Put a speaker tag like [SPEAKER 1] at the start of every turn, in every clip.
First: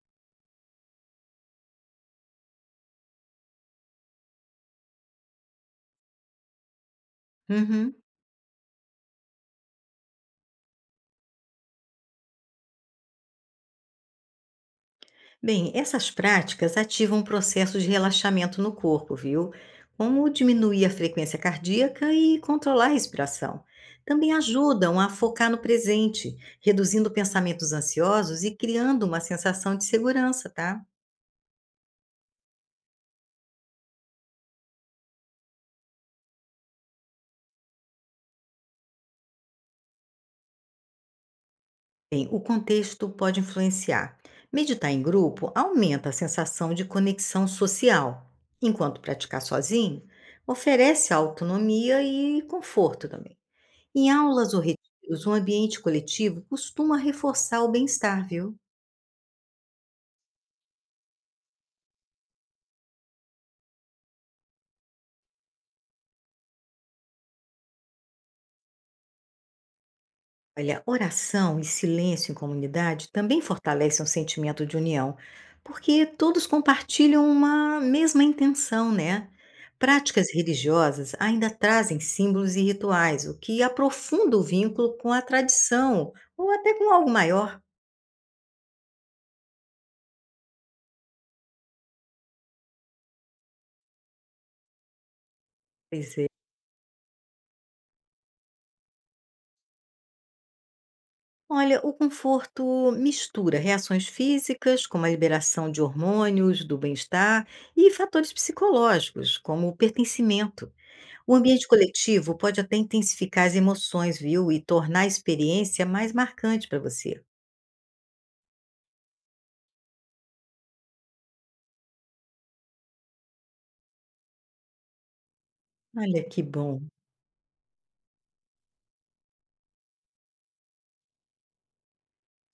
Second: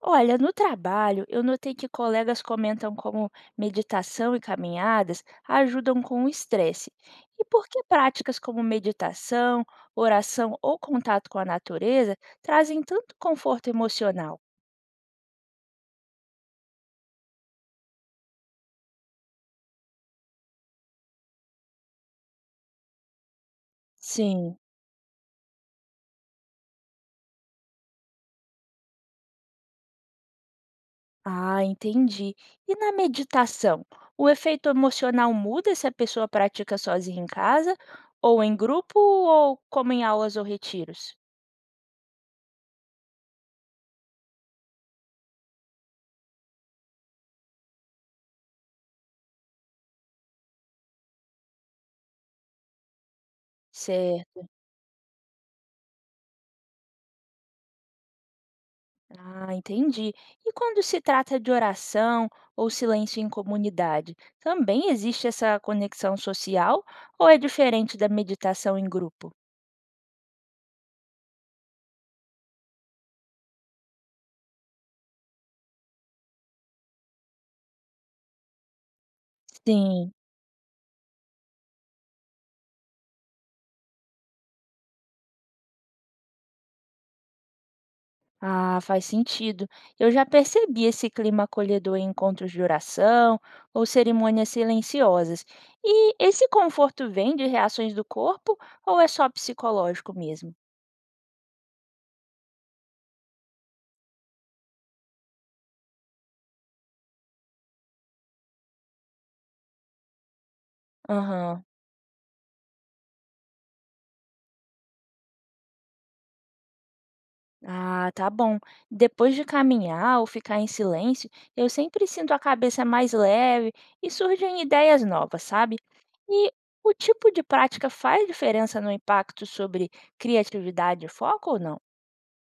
[SPEAKER 1] Olha, no trabalho, eu notei que colegas comentam como meditação e caminhadas ajudam com o estresse. E por que
[SPEAKER 2] Uhum.
[SPEAKER 1] práticas como meditação, oração ou contato com a natureza trazem tanto conforto emocional?
[SPEAKER 2] Bem, essas práticas ativam um processo de relaxamento no corpo, viu? Como diminuir a frequência cardíaca e controlar a respiração. Também
[SPEAKER 1] Sim.
[SPEAKER 2] ajudam a focar no presente, reduzindo pensamentos ansiosos e criando uma sensação de segurança, tá?
[SPEAKER 1] Ah, entendi. E na meditação, o efeito emocional muda se a pessoa pratica sozinha em casa, ou em grupo, ou como em aulas ou retiros?
[SPEAKER 2] Bem, o contexto pode influenciar. Meditar em grupo aumenta a sensação de conexão social, enquanto praticar sozinho oferece autonomia e conforto também. Em
[SPEAKER 1] Certo.
[SPEAKER 2] aulas ou retiros, um ambiente coletivo costuma reforçar o bem-estar, viu?
[SPEAKER 1] Ah, entendi. E quando se trata de oração ou silêncio em comunidade, também existe essa conexão social ou é diferente da meditação em grupo?
[SPEAKER 2] Olha, oração e silêncio em comunidade também fortalecem o sentimento de união, porque todos compartilham uma mesma intenção, né?
[SPEAKER 1] Sim.
[SPEAKER 2] Práticas religiosas ainda trazem símbolos e rituais, o que aprofunda o vínculo com a tradição ou até com algo maior.
[SPEAKER 1] Ah, faz sentido. Eu já percebi esse clima acolhedor em encontros de oração ou cerimônias silenciosas. E
[SPEAKER 2] Pois é.
[SPEAKER 1] esse conforto vem de reações do corpo ou é só psicológico mesmo?
[SPEAKER 2] Olha, o conforto mistura reações físicas, como a liberação de hormônios do bem-estar, e fatores psicológicos, como o pertencimento. O
[SPEAKER 1] Aham.
[SPEAKER 2] ambiente coletivo pode até intensificar as emoções, viu? E tornar a experiência mais marcante para você.
[SPEAKER 1] Ah, tá bom. Depois de caminhar ou ficar em silêncio, eu sempre sinto a cabeça mais leve e surgem ideias novas, sabe?
[SPEAKER 2] Olha que
[SPEAKER 1] E
[SPEAKER 2] bom.
[SPEAKER 1] o tipo de prática faz diferença no impacto sobre criatividade e foco ou não?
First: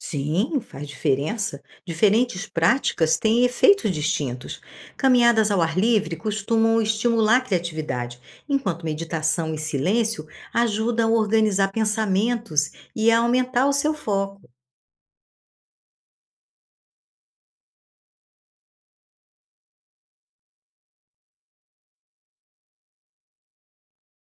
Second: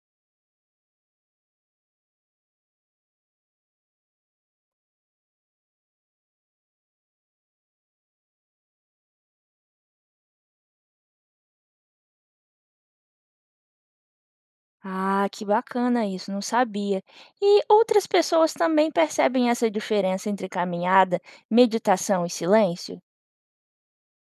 [SPEAKER 2] Sim, faz diferença. Diferentes práticas têm efeitos distintos. Caminhadas ao ar livre costumam estimular a criatividade, enquanto meditação e silêncio ajudam a organizar pensamentos e a aumentar o seu foco.
[SPEAKER 1] Ah, que bacana isso, não sabia. E outras pessoas também percebem essa diferença entre caminhada, meditação e silêncio?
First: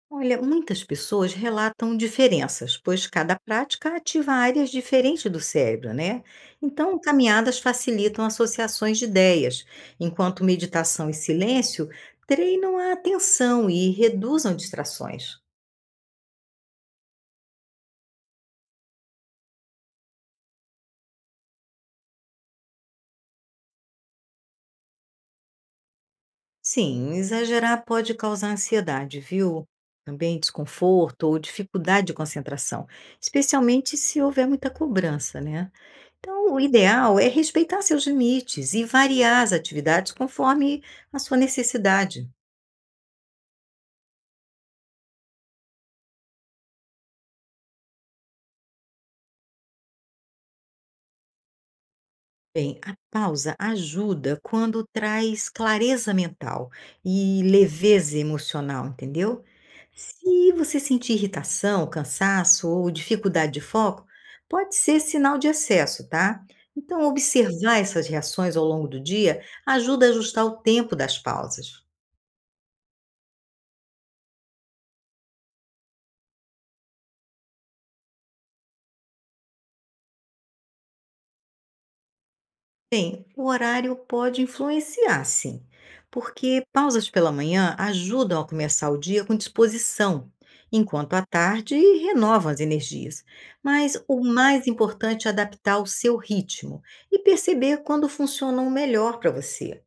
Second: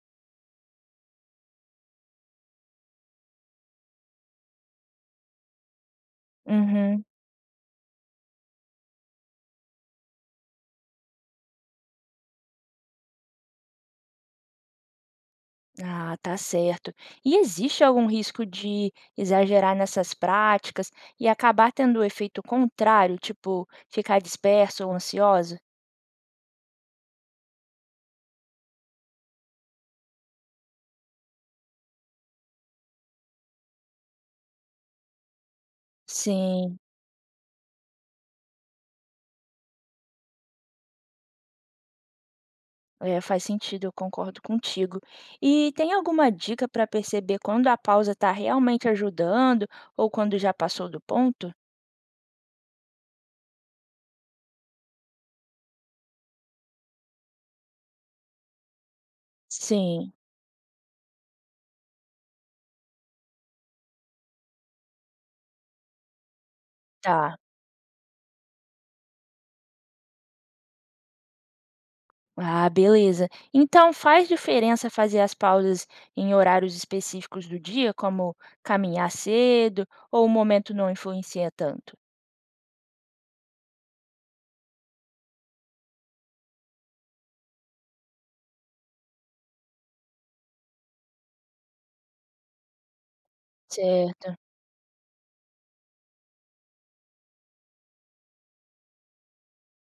[SPEAKER 2] Olha, muitas pessoas relatam diferenças, pois cada prática ativa áreas diferentes do cérebro, né? Então,
[SPEAKER 1] Uhum.
[SPEAKER 2] caminhadas facilitam associações de ideias, enquanto meditação e silêncio treinam a atenção e reduzam distrações.
[SPEAKER 1] Ah, tá certo. E existe algum risco de exagerar nessas práticas e acabar tendo o efeito contrário, tipo ficar disperso ou ansioso?
[SPEAKER 2] Sim, exagerar pode causar ansiedade, viu? Também desconforto ou dificuldade de concentração, especialmente se houver muita cobrança, né? Então, o
[SPEAKER 1] Sim,
[SPEAKER 2] ideal é respeitar seus limites e variar as atividades conforme a sua necessidade.
[SPEAKER 1] é, faz sentido, eu concordo contigo. E tem alguma dica para perceber quando a pausa está realmente ajudando ou quando já passou do ponto?
[SPEAKER 2] Bem, a pausa ajuda quando traz clareza mental e leveza emocional, entendeu?
[SPEAKER 1] Sim,
[SPEAKER 2] Se você sentir irritação, cansaço ou dificuldade de foco, pode ser sinal de excesso, tá? Então,
[SPEAKER 1] tá.
[SPEAKER 2] observar essas reações ao longo do dia ajuda a ajustar o tempo das pausas.
[SPEAKER 1] Ah, beleza. Então faz diferença fazer as pausas em horários específicos do dia, como caminhar cedo, ou o momento não influencia tanto?
[SPEAKER 2] Bem, o horário pode influenciar, sim, porque pausas pela manhã ajudam a começar o dia com disposição, enquanto à tarde renovam as energias. Mas o
[SPEAKER 1] Certo.
[SPEAKER 2] mais importante é adaptar o seu ritmo e perceber quando funcionam melhor para você.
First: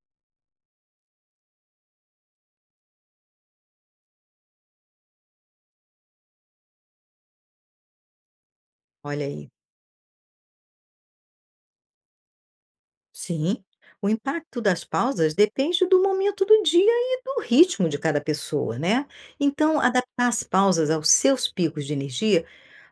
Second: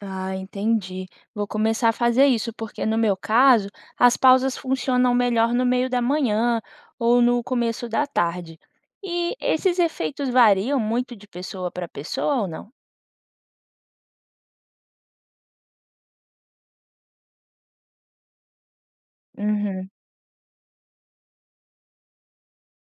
[SPEAKER 1] Ah, entendi. Vou começar a fazer isso, porque no meu caso, as pausas funcionam melhor no meio da manhã ou no começo da tarde.
[SPEAKER 2] Olha
[SPEAKER 1] E
[SPEAKER 2] aí.
[SPEAKER 1] esses efeitos variam muito de pessoa para pessoa ou não?
[SPEAKER 2] Sim, o impacto das pausas depende do momento do dia e do ritmo de cada pessoa, né? Então,
[SPEAKER 1] Uhum.
[SPEAKER 2] adaptar as pausas aos seus picos de energia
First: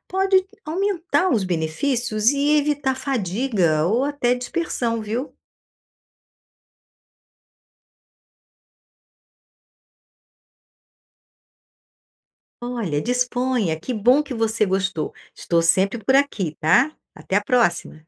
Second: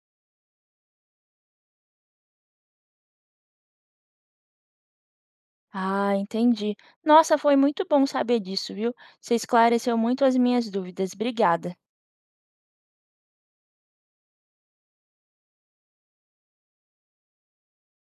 [SPEAKER 2] pode aumentar os benefícios e evitar fadiga ou até dispersão, viu?
[SPEAKER 1] Ah, entendi. Nossa, foi muito bom saber disso, viu? Você esclareceu muito as minhas dúvidas. Obrigada.
[SPEAKER 2] Olha, disponha, que bom que você gostou. Estou sempre por aqui, tá? Até a próxima!